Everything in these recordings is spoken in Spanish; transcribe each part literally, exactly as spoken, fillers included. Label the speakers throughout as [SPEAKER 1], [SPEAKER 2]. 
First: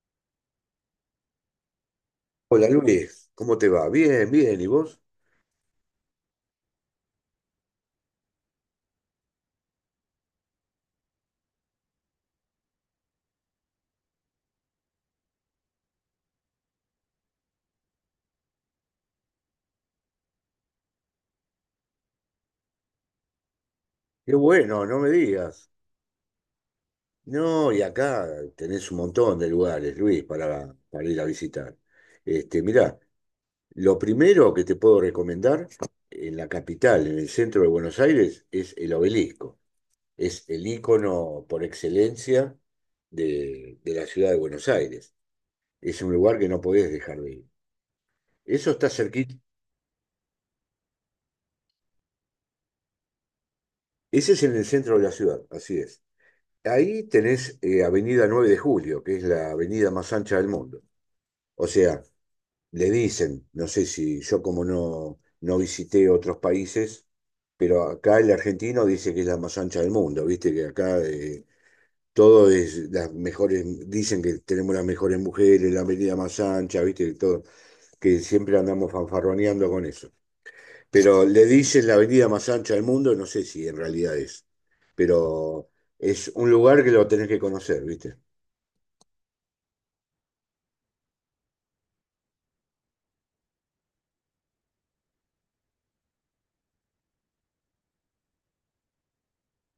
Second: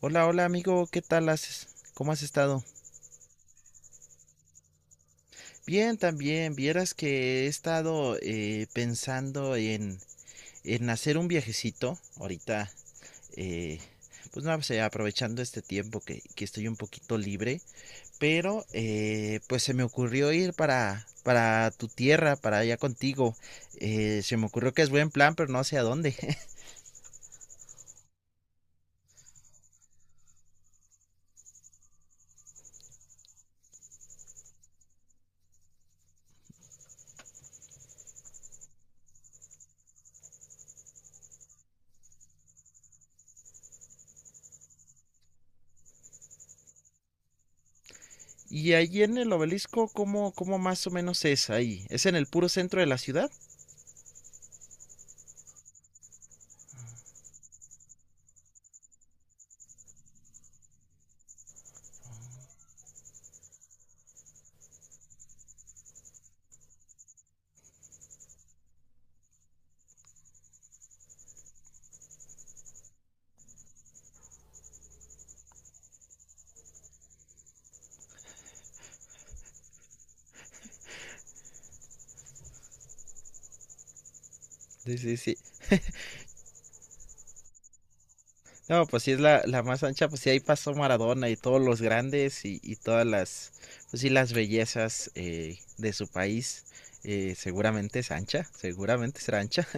[SPEAKER 1] Hola, hola amigo, ¿qué tal haces? ¿Cómo has estado?
[SPEAKER 2] Hola Luis, ¿cómo te va? Bien, bien, ¿y vos?
[SPEAKER 1] Bien, también, vieras que he estado eh, pensando en, en hacer un viajecito ahorita, eh, pues no sé, aprovechando este tiempo que, que estoy un poquito libre, pero eh, pues se me ocurrió ir para, para tu tierra, para allá contigo. Eh,
[SPEAKER 2] Qué
[SPEAKER 1] se me ocurrió que
[SPEAKER 2] bueno,
[SPEAKER 1] es
[SPEAKER 2] no me
[SPEAKER 1] buen plan, pero no
[SPEAKER 2] digas.
[SPEAKER 1] sé a dónde.
[SPEAKER 2] No, y acá tenés un montón de lugares, Luis, para, para ir a visitar. Este, mirá, lo primero que te puedo recomendar en la capital, en el centro de Buenos Aires, es el obelisco. Es el ícono por excelencia de, de la ciudad de Buenos Aires. Es un lugar que no podés dejar de ir. Eso
[SPEAKER 1] Y
[SPEAKER 2] está
[SPEAKER 1] allí en el
[SPEAKER 2] cerquita.
[SPEAKER 1] obelisco, ¿cómo, cómo más o menos es ahí? ¿Es en el puro centro de la ciudad?
[SPEAKER 2] Ese es en el centro de la ciudad, así es. Ahí tenés eh, Avenida nueve de Julio, que es la avenida más ancha del mundo. O sea, le dicen, no sé si yo como no, no visité otros países, pero acá el argentino dice que es la más ancha del mundo, viste que acá eh, todo es las mejores, dicen que tenemos las mejores mujeres, la avenida más ancha, viste que todo, que siempre andamos fanfarroneando con eso. Pero le dicen la avenida más ancha del mundo, no sé si en realidad es,
[SPEAKER 1] Sí, sí, sí.
[SPEAKER 2] pero es un lugar que lo tenés que conocer, viste.
[SPEAKER 1] No, pues sí es la, la más ancha, pues sí ahí pasó Maradona y todos los grandes y, y todas las, pues sí las bellezas eh, de su país. Eh, seguramente es ancha, seguramente será ancha.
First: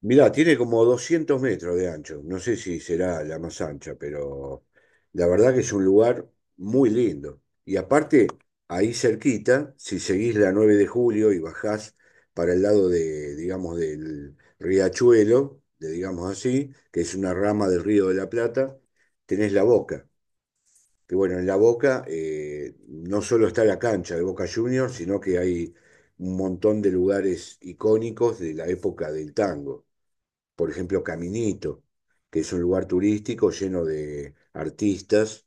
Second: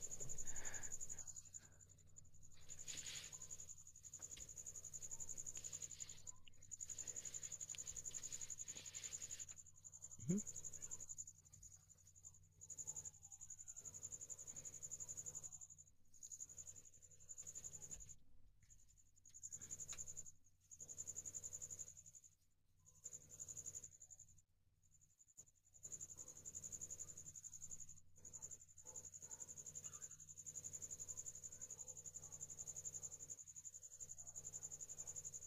[SPEAKER 2] Mirá, tiene como doscientos metros de ancho. No sé si será la más ancha, pero la verdad que es un lugar muy lindo. Y aparte, ahí cerquita, si seguís la nueve de julio y bajás para el lado de, digamos, del Riachuelo, de, digamos así, que es una rama del Río de la Plata, tenés La Boca. Que bueno, en La Boca eh, no solo está la cancha de Boca Juniors, sino que hay un montón de lugares icónicos de la época del tango, por ejemplo Caminito, que es un lugar turístico lleno de artistas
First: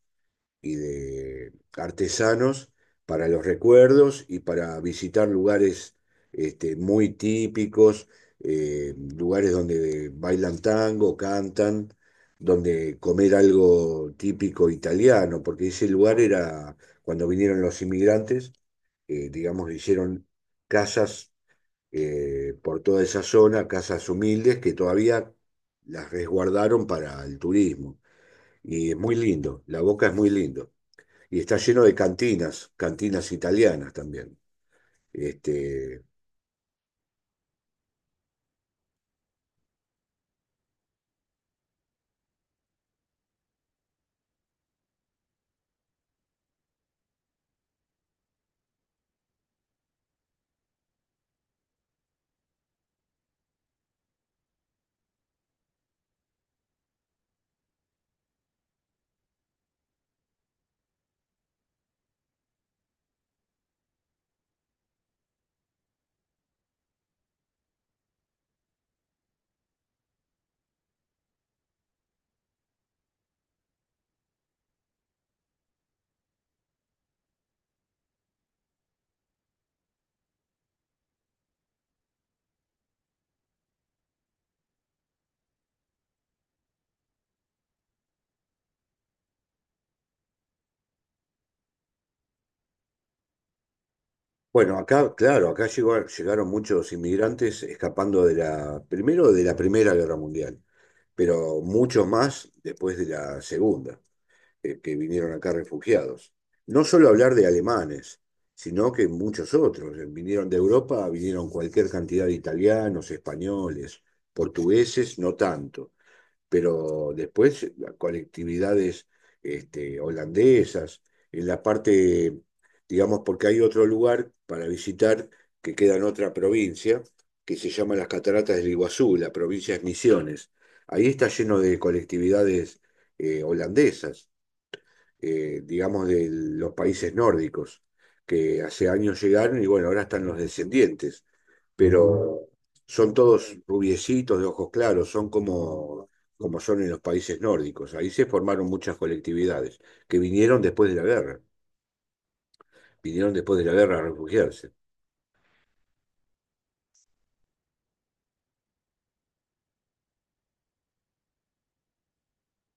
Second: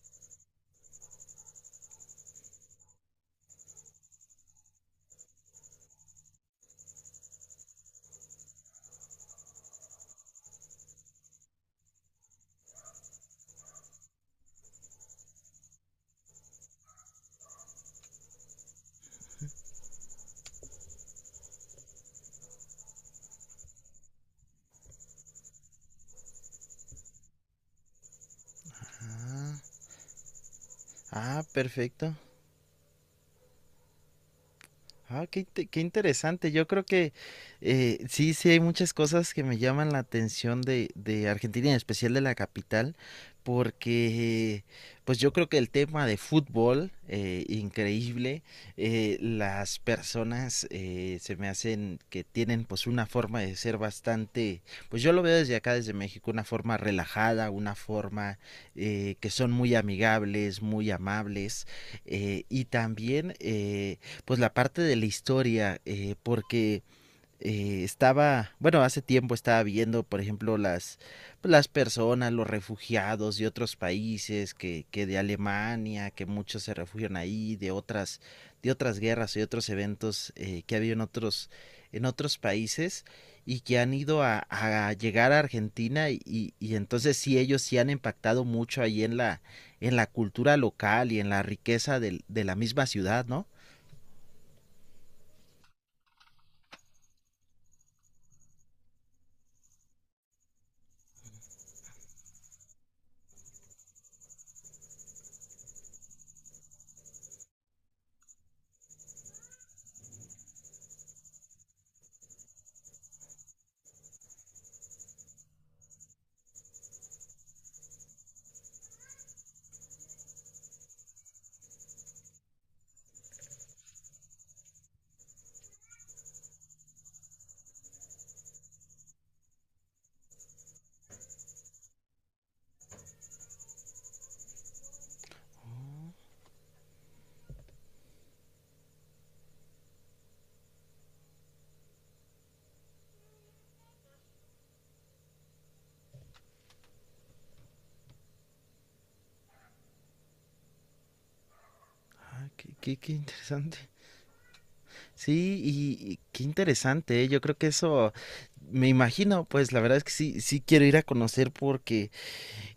[SPEAKER 2] y de artesanos para los recuerdos y para visitar lugares este, muy típicos, eh, lugares donde bailan tango, cantan, donde comer algo típico italiano, porque ese lugar era, cuando vinieron los inmigrantes, eh, digamos, hicieron casas eh, por toda esa zona, casas humildes que todavía las resguardaron para el turismo. Y es muy lindo, La Boca es muy lindo.
[SPEAKER 1] Ah,
[SPEAKER 2] Y
[SPEAKER 1] ah,
[SPEAKER 2] está lleno de
[SPEAKER 1] perfecto.
[SPEAKER 2] cantinas, cantinas italianas también.
[SPEAKER 1] Ah, qué, inte- qué
[SPEAKER 2] Este,
[SPEAKER 1] interesante. Yo creo que eh, sí, sí hay muchas cosas que me llaman la atención de, de Argentina, y en especial de la capital, porque pues yo creo que el tema de fútbol, eh, increíble. Eh, las personas, eh, se me hacen que tienen pues una forma de ser bastante, pues yo lo veo desde acá, desde México, una forma relajada, una forma eh, que son muy amigables, muy amables, eh, y también eh, pues la parte de la historia, eh, porque eh, estaba, bueno, hace tiempo estaba viendo, por ejemplo, las, pues, las personas, los refugiados de otros países, que, que de Alemania, que muchos se refugian ahí, de otras, de otras guerras y otros eventos eh, que ha habido en otros, en otros países y que han ido a, a llegar a Argentina y, y entonces sí ellos sí han impactado mucho ahí en la, en la cultura local y en la riqueza del, de la misma ciudad, ¿no?
[SPEAKER 2] bueno, acá, claro, acá llegó- llegaron muchos inmigrantes escapando de la, primero de la Primera Guerra Mundial, pero muchos más después de la Segunda. Eh, que vinieron acá refugiados. No solo hablar de alemanes, sino que muchos otros. eh, Vinieron de Europa, vinieron cualquier cantidad de italianos, españoles, portugueses, no tanto, pero después colectividades este, holandesas, en la parte, digamos, porque hay otro lugar para visitar que queda en otra provincia, que se llama las Cataratas del Iguazú, la provincia de Misiones. Ahí está lleno de colectividades eh, holandesas, eh, digamos, de los países nórdicos, que hace años llegaron y bueno, ahora están los descendientes, pero son todos rubiecitos de ojos claros, son como, como son en los países nórdicos. Ahí se formaron muchas colectividades que vinieron después de la guerra,
[SPEAKER 1] Ah, qué, qué- qué
[SPEAKER 2] vinieron después de la
[SPEAKER 1] interesante.
[SPEAKER 2] guerra a refugiarse.
[SPEAKER 1] Sí, y, y qué interesante, ¿eh? Yo creo que eso, me imagino, pues la verdad es que sí, sí quiero ir a conocer porque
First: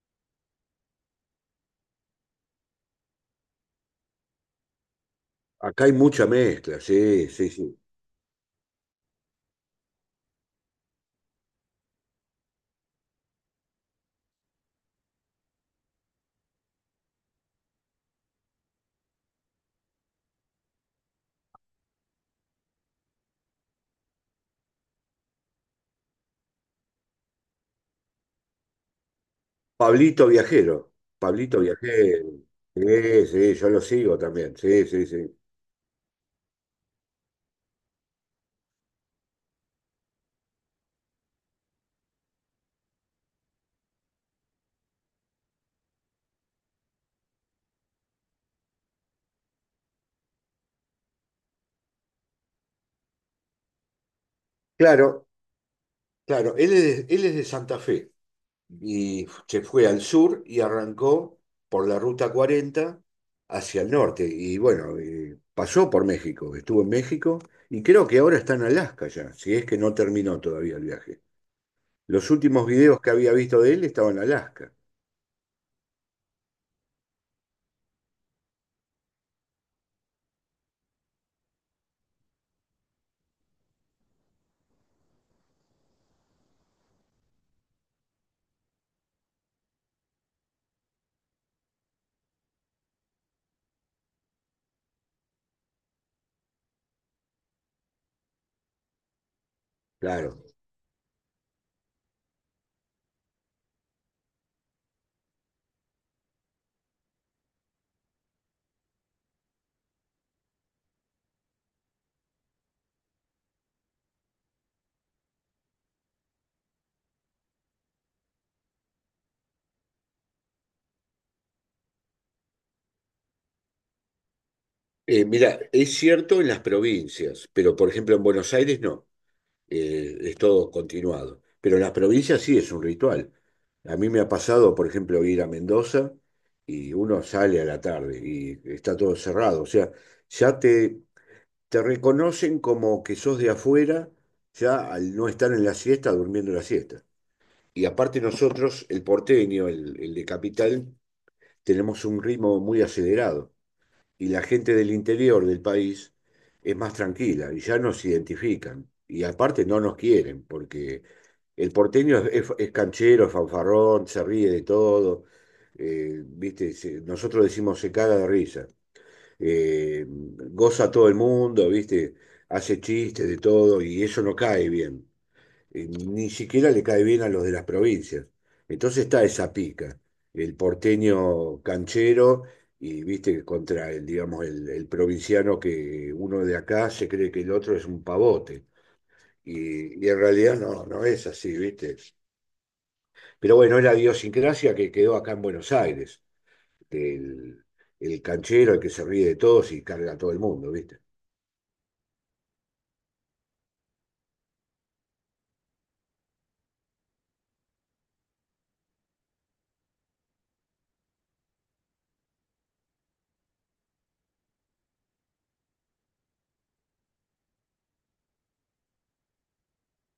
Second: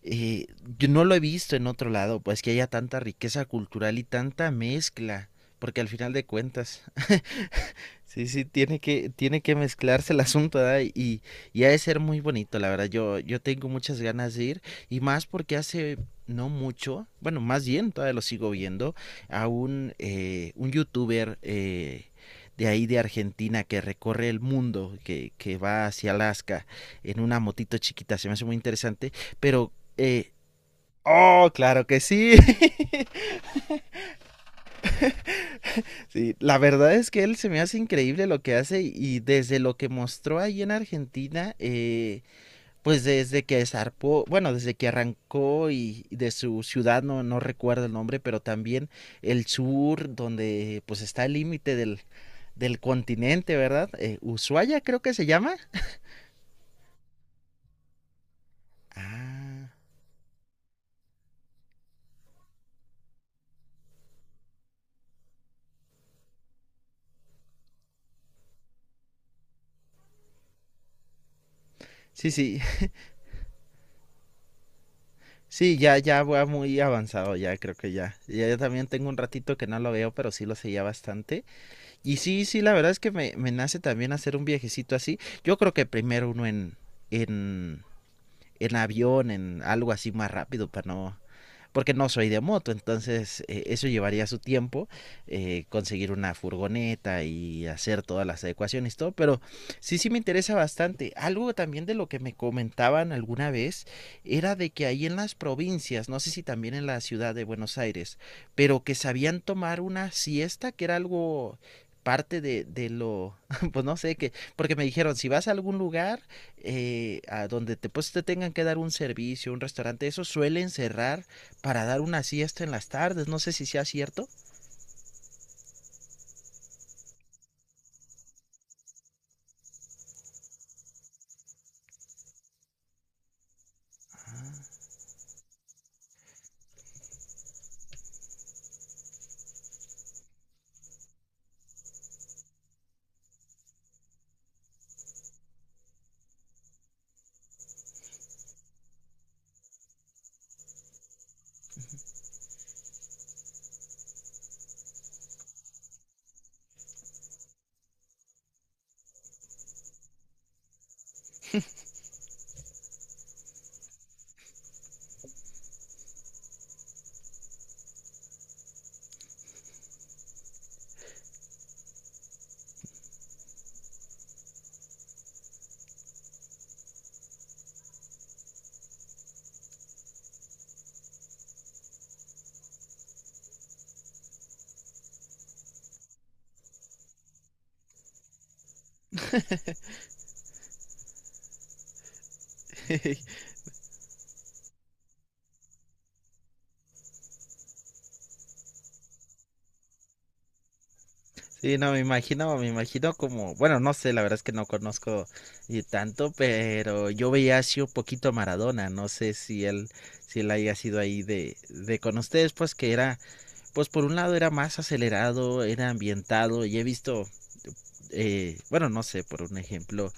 [SPEAKER 1] eh, yo no lo he visto en otro lado, pues que haya tanta riqueza cultural y tanta mezcla, porque
[SPEAKER 2] Acá
[SPEAKER 1] al
[SPEAKER 2] hay
[SPEAKER 1] final de
[SPEAKER 2] mucha mezcla,
[SPEAKER 1] cuentas.
[SPEAKER 2] sí, sí, sí.
[SPEAKER 1] Sí, sí, tiene que, tiene que mezclarse el asunto, ¿verdad? Y, y ha de ser muy bonito, la verdad. Yo, yo tengo muchas ganas de ir, y más porque hace no mucho, bueno, más bien todavía lo sigo viendo, a un, eh, un youtuber eh, de ahí de Argentina que recorre el mundo, que, que va hacia Alaska en una motito chiquita. Se me hace muy interesante, pero...
[SPEAKER 2] Pablito
[SPEAKER 1] eh,
[SPEAKER 2] Viajero,
[SPEAKER 1] Oh,
[SPEAKER 2] Pablito
[SPEAKER 1] claro que
[SPEAKER 2] Viajero,
[SPEAKER 1] sí.
[SPEAKER 2] sí, sí, yo lo sigo también, sí, sí, sí.
[SPEAKER 1] Sí, la verdad es que él se me hace increíble lo que hace y desde lo que mostró ahí en Argentina, eh, pues desde que zarpó, bueno, desde que arrancó y y de su ciudad, no, no recuerdo el nombre, pero también el sur, donde pues está el límite del, del continente, ¿verdad? Eh, Ushuaia creo que se
[SPEAKER 2] Claro,
[SPEAKER 1] llama.
[SPEAKER 2] claro, él es, él es de Santa Fe. Y se
[SPEAKER 1] Ah,
[SPEAKER 2] fue al sur y arrancó por la ruta cuarenta hacia el norte. Y bueno, eh, pasó por México, estuvo en México y creo que ahora está en Alaska ya, si es que no terminó todavía el viaje. Los
[SPEAKER 1] sí, sí,
[SPEAKER 2] últimos videos que había visto de él estaban en Alaska,
[SPEAKER 1] sí, ya, ya va muy avanzado, ya creo que ya. Ya yo también tengo un ratito que no lo veo, pero sí lo seguía bastante. Y sí, sí, la verdad es que me, me nace también hacer un viajecito así. Yo creo que primero uno en, en, en avión, en algo así más rápido para no, porque no soy de moto, entonces eh, eso llevaría su tiempo, eh, conseguir una furgoneta y hacer todas las adecuaciones, todo, pero sí, sí me
[SPEAKER 2] claro.
[SPEAKER 1] interesa bastante. Algo también de lo que me comentaban alguna vez era de que ahí en las provincias, no sé si también en la ciudad de Buenos Aires, pero que sabían tomar una siesta, que era algo parte de, de, lo, pues no sé, que, porque me dijeron, si vas a algún lugar eh, a donde te, pues, te tengan que dar un servicio, un restaurante, eso suelen cerrar para dar una siesta en las tardes. No sé si sea cierto.
[SPEAKER 2] Eh, mira, es cierto en las provincias, pero por ejemplo en Buenos Aires no. Eh, es todo continuado. Pero en las provincias sí es un ritual. A mí me ha pasado,
[SPEAKER 1] Ah.
[SPEAKER 2] por ejemplo, ir a Mendoza y uno sale a la tarde y está todo cerrado. O sea, ya te, te reconocen como que sos de afuera, ya al no estar en la siesta, durmiendo la siesta. Y aparte nosotros, el porteño, el, el de capital, tenemos un ritmo muy acelerado y la gente del interior del país es más tranquila y ya nos identifican. Y aparte no nos quieren, porque el porteño es, es- es canchero, es fanfarrón, se ríe de todo. Eh, ¿viste? se- Nosotros decimos se caga de risa. Eh, goza a todo el mundo, ¿viste? Hace chistes de todo y eso no cae bien, eh, ni siquiera le cae bien a los de las provincias. Entonces está esa pica, el porteño canchero, y viste contra el, digamos, el, el provinciano, que uno de acá se cree que el otro es un pavote. Y, y en realidad no, no es así, ¿viste? Pero bueno, es la idiosincrasia que quedó acá en Buenos Aires, del el canchero, el que se ríe de todos y carga a todo el mundo, ¿viste?
[SPEAKER 1] Sí, no, me imagino, me imagino como, bueno, no sé, la verdad es que no conozco eh, tanto, pero yo veía así un poquito a Maradona, no sé si él, si él haya sido ahí de, de con ustedes, pues que era, pues por un lado era más acelerado, era ambientado, y he visto eh, bueno, no sé, por un ejemplo,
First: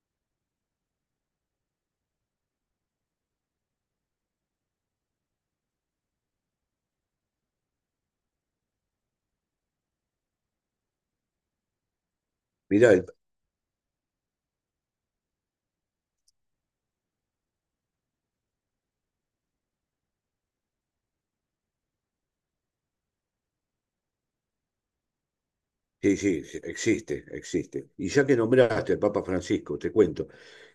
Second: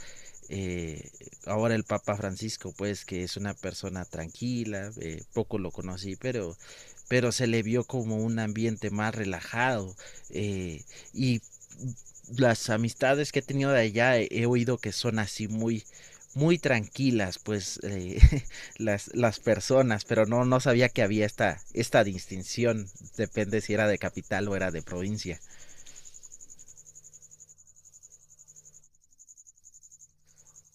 [SPEAKER 1] eh, ahora el Papa Francisco, pues que es una persona tranquila, eh, poco lo conocí, pero, pero se le vio como un ambiente más relajado eh, y las
[SPEAKER 2] Mirá, el
[SPEAKER 1] amistades que he tenido de allá he, he oído que son así muy muy tranquilas pues eh, las, las personas pero no no sabía que había esta esta distinción depende si era de capital o era de provincia.
[SPEAKER 2] Sí, sí, sí, existe, existe. Y ya que nombraste al Papa Francisco, te cuento,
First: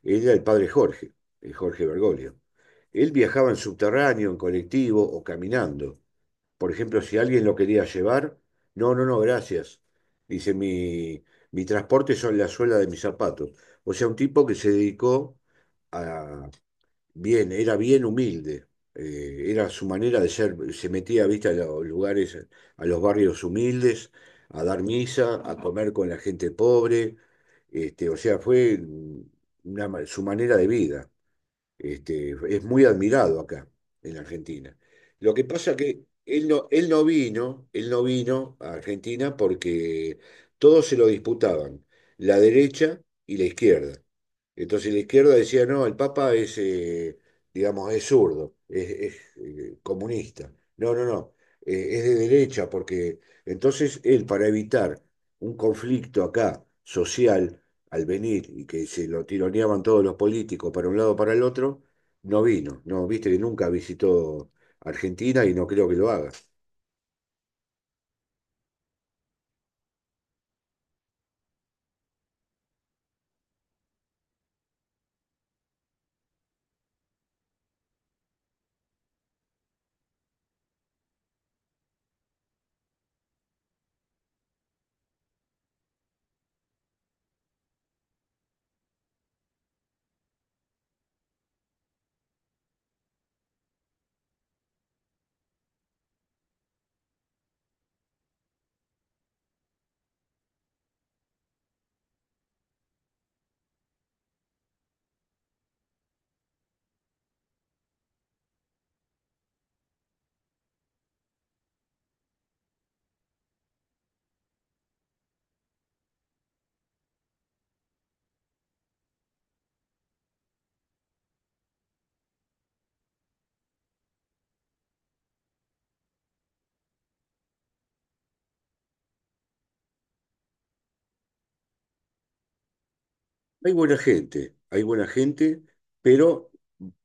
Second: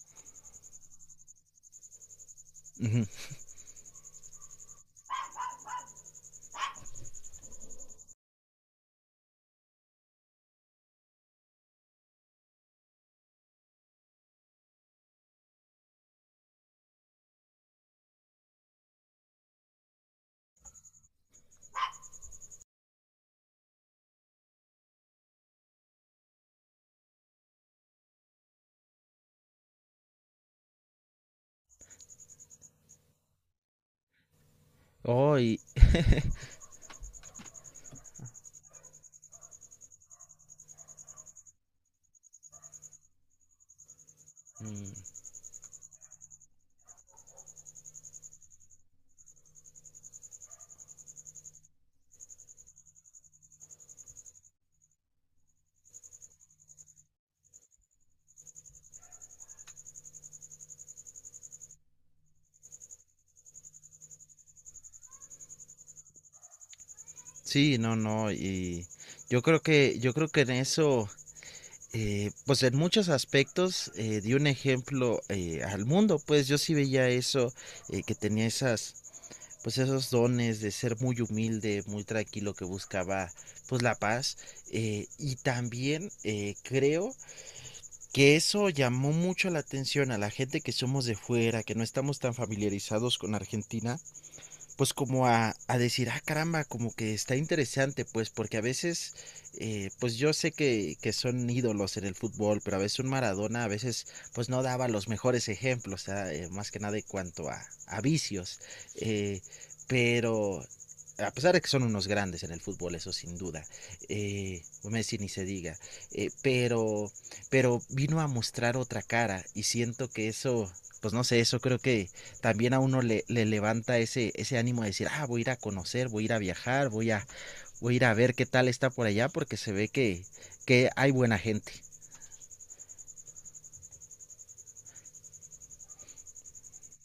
[SPEAKER 2] era el padre Jorge, el Jorge Bergoglio.
[SPEAKER 1] Uh
[SPEAKER 2] Él
[SPEAKER 1] -huh.
[SPEAKER 2] viajaba en subterráneo, en colectivo o caminando. Por ejemplo, si alguien lo quería llevar, no, no, no, gracias. Dice, mi, mi transporte son la suela de mis zapatos. O sea, un tipo que se dedicó. a, Bien, era bien humilde. Eh, era su manera de ser. Se metía, viste, a los lugares, a los barrios humildes, a dar misa, a comer con la gente pobre. Este, o sea, fue una ma- su manera de vida. Este, es muy admirado acá, en la Argentina. Lo
[SPEAKER 1] Oh.
[SPEAKER 2] que
[SPEAKER 1] y,
[SPEAKER 2] pasa que él no, él no vino, él no vino a Argentina porque todos se lo disputaban, la derecha y la izquierda.
[SPEAKER 1] Mm.
[SPEAKER 2] Entonces la izquierda decía, no, el Papa es, eh, digamos, es zurdo, es, es, eh, comunista. No, no, no, eh, es de derecha, porque entonces él, para evitar un conflicto acá social, al venir y que se lo tironeaban todos los políticos para un lado para el otro, no vino. No, viste que nunca visitó Argentina y no creo que lo haga.
[SPEAKER 1] Sí, no, no, y yo creo que, yo creo que en eso, eh, pues en muchos aspectos eh, di un ejemplo eh, al mundo, pues yo sí veía eso, eh, que tenía esas, pues esos dones de ser muy humilde, muy tranquilo, que buscaba pues la paz, eh, y también eh, creo que eso llamó mucho la atención a la gente que somos de fuera, que no estamos tan familiarizados con Argentina, pues como a, a decir, ah, caramba, como que está interesante, pues porque a veces, eh, pues yo sé que, que son ídolos en el fútbol, pero a veces un Maradona a veces pues no daba los mejores ejemplos, ah, eh, más que nada en cuanto a, a vicios, eh, pero a pesar de que son unos grandes en el fútbol, eso sin duda, eh, Messi ni se diga, eh, pero, pero vino a mostrar otra cara y siento que eso, pues no sé, eso creo que, también a uno le, le, levanta ese, ese ánimo de decir, ah, voy a ir a conocer, voy a ir a viajar, voy a, voy a ir a ver qué tal está por allá, porque se ve que, que hay buena gente.
[SPEAKER 2] Hay buena gente, hay buena gente, pero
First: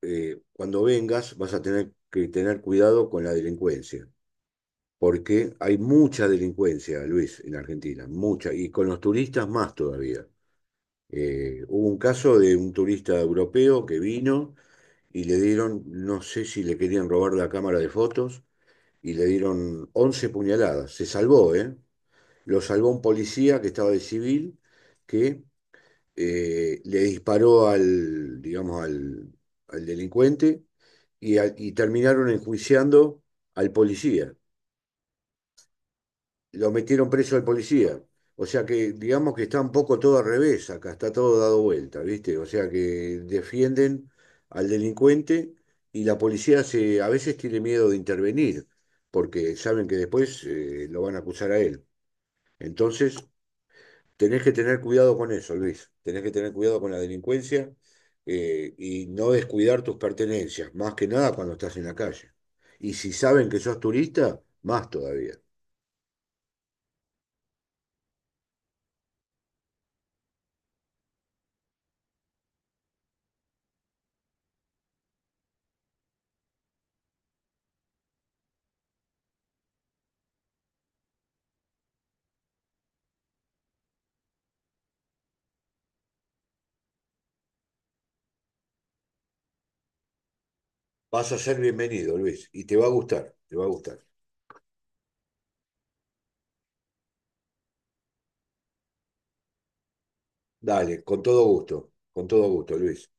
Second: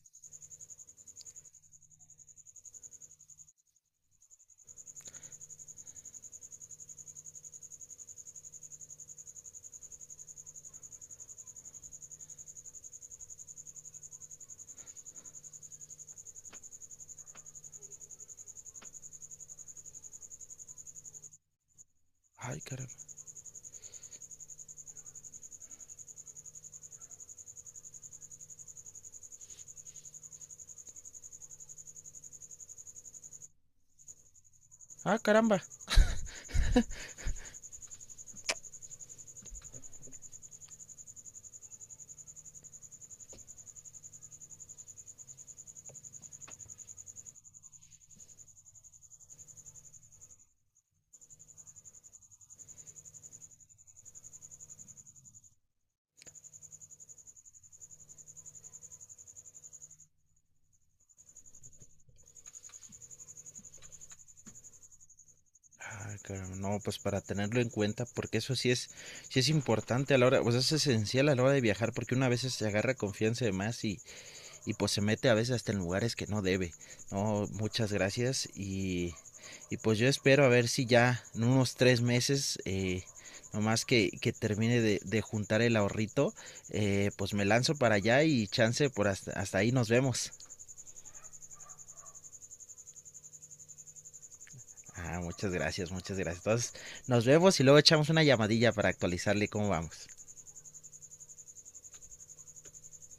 [SPEAKER 2] eh, cuando vengas vas a tener que tener cuidado con la delincuencia, porque hay mucha delincuencia, Luis, en Argentina, mucha, y con los turistas más todavía. Eh, hubo un caso de un turista europeo que vino y le dieron, no sé si le querían robar la cámara de fotos, y le dieron once puñaladas. Se salvó, ¿eh? Lo
[SPEAKER 1] Ay,
[SPEAKER 2] salvó
[SPEAKER 1] caramba.
[SPEAKER 2] un policía que estaba de civil, que eh, le disparó al, digamos, al, al delincuente, y, al- y terminaron enjuiciando al policía,
[SPEAKER 1] Ah, caramba.
[SPEAKER 2] lo metieron preso al policía. O sea que digamos que está un poco todo al revés acá, está todo dado vuelta, ¿viste? O sea que defienden al delincuente y la policía se, a veces tiene miedo de intervenir, porque saben que después eh, lo van a acusar a él. Entonces, tenés que tener cuidado con eso, Luis. Tenés que tener cuidado con la delincuencia, eh, y no descuidar tus pertenencias, más que nada cuando estás en la calle. Y si saben que sos turista, más todavía.
[SPEAKER 1] Ay, caramba. No, pues para tenerlo en cuenta, porque eso sí es, sí es importante a la hora, pues es esencial a la hora de viajar, porque una vez se agarra confianza de más y, y pues se mete a veces hasta en lugares que no debe. No, muchas gracias y, y pues yo espero a ver si ya en unos tres meses, eh, nomás que, que termine de, de juntar el ahorrito, eh, pues me lanzo para allá y chance por hasta, hasta ahí nos vemos.
[SPEAKER 2] Vas a ser bienvenido, Luis, y te va a gustar, te va a gustar.
[SPEAKER 1] Ah, muchas gracias, muchas gracias. Entonces nos vemos y luego echamos una llamadilla para actualizarle cómo vamos.
[SPEAKER 2] Dale, con todo gusto, con todo gusto, Luis.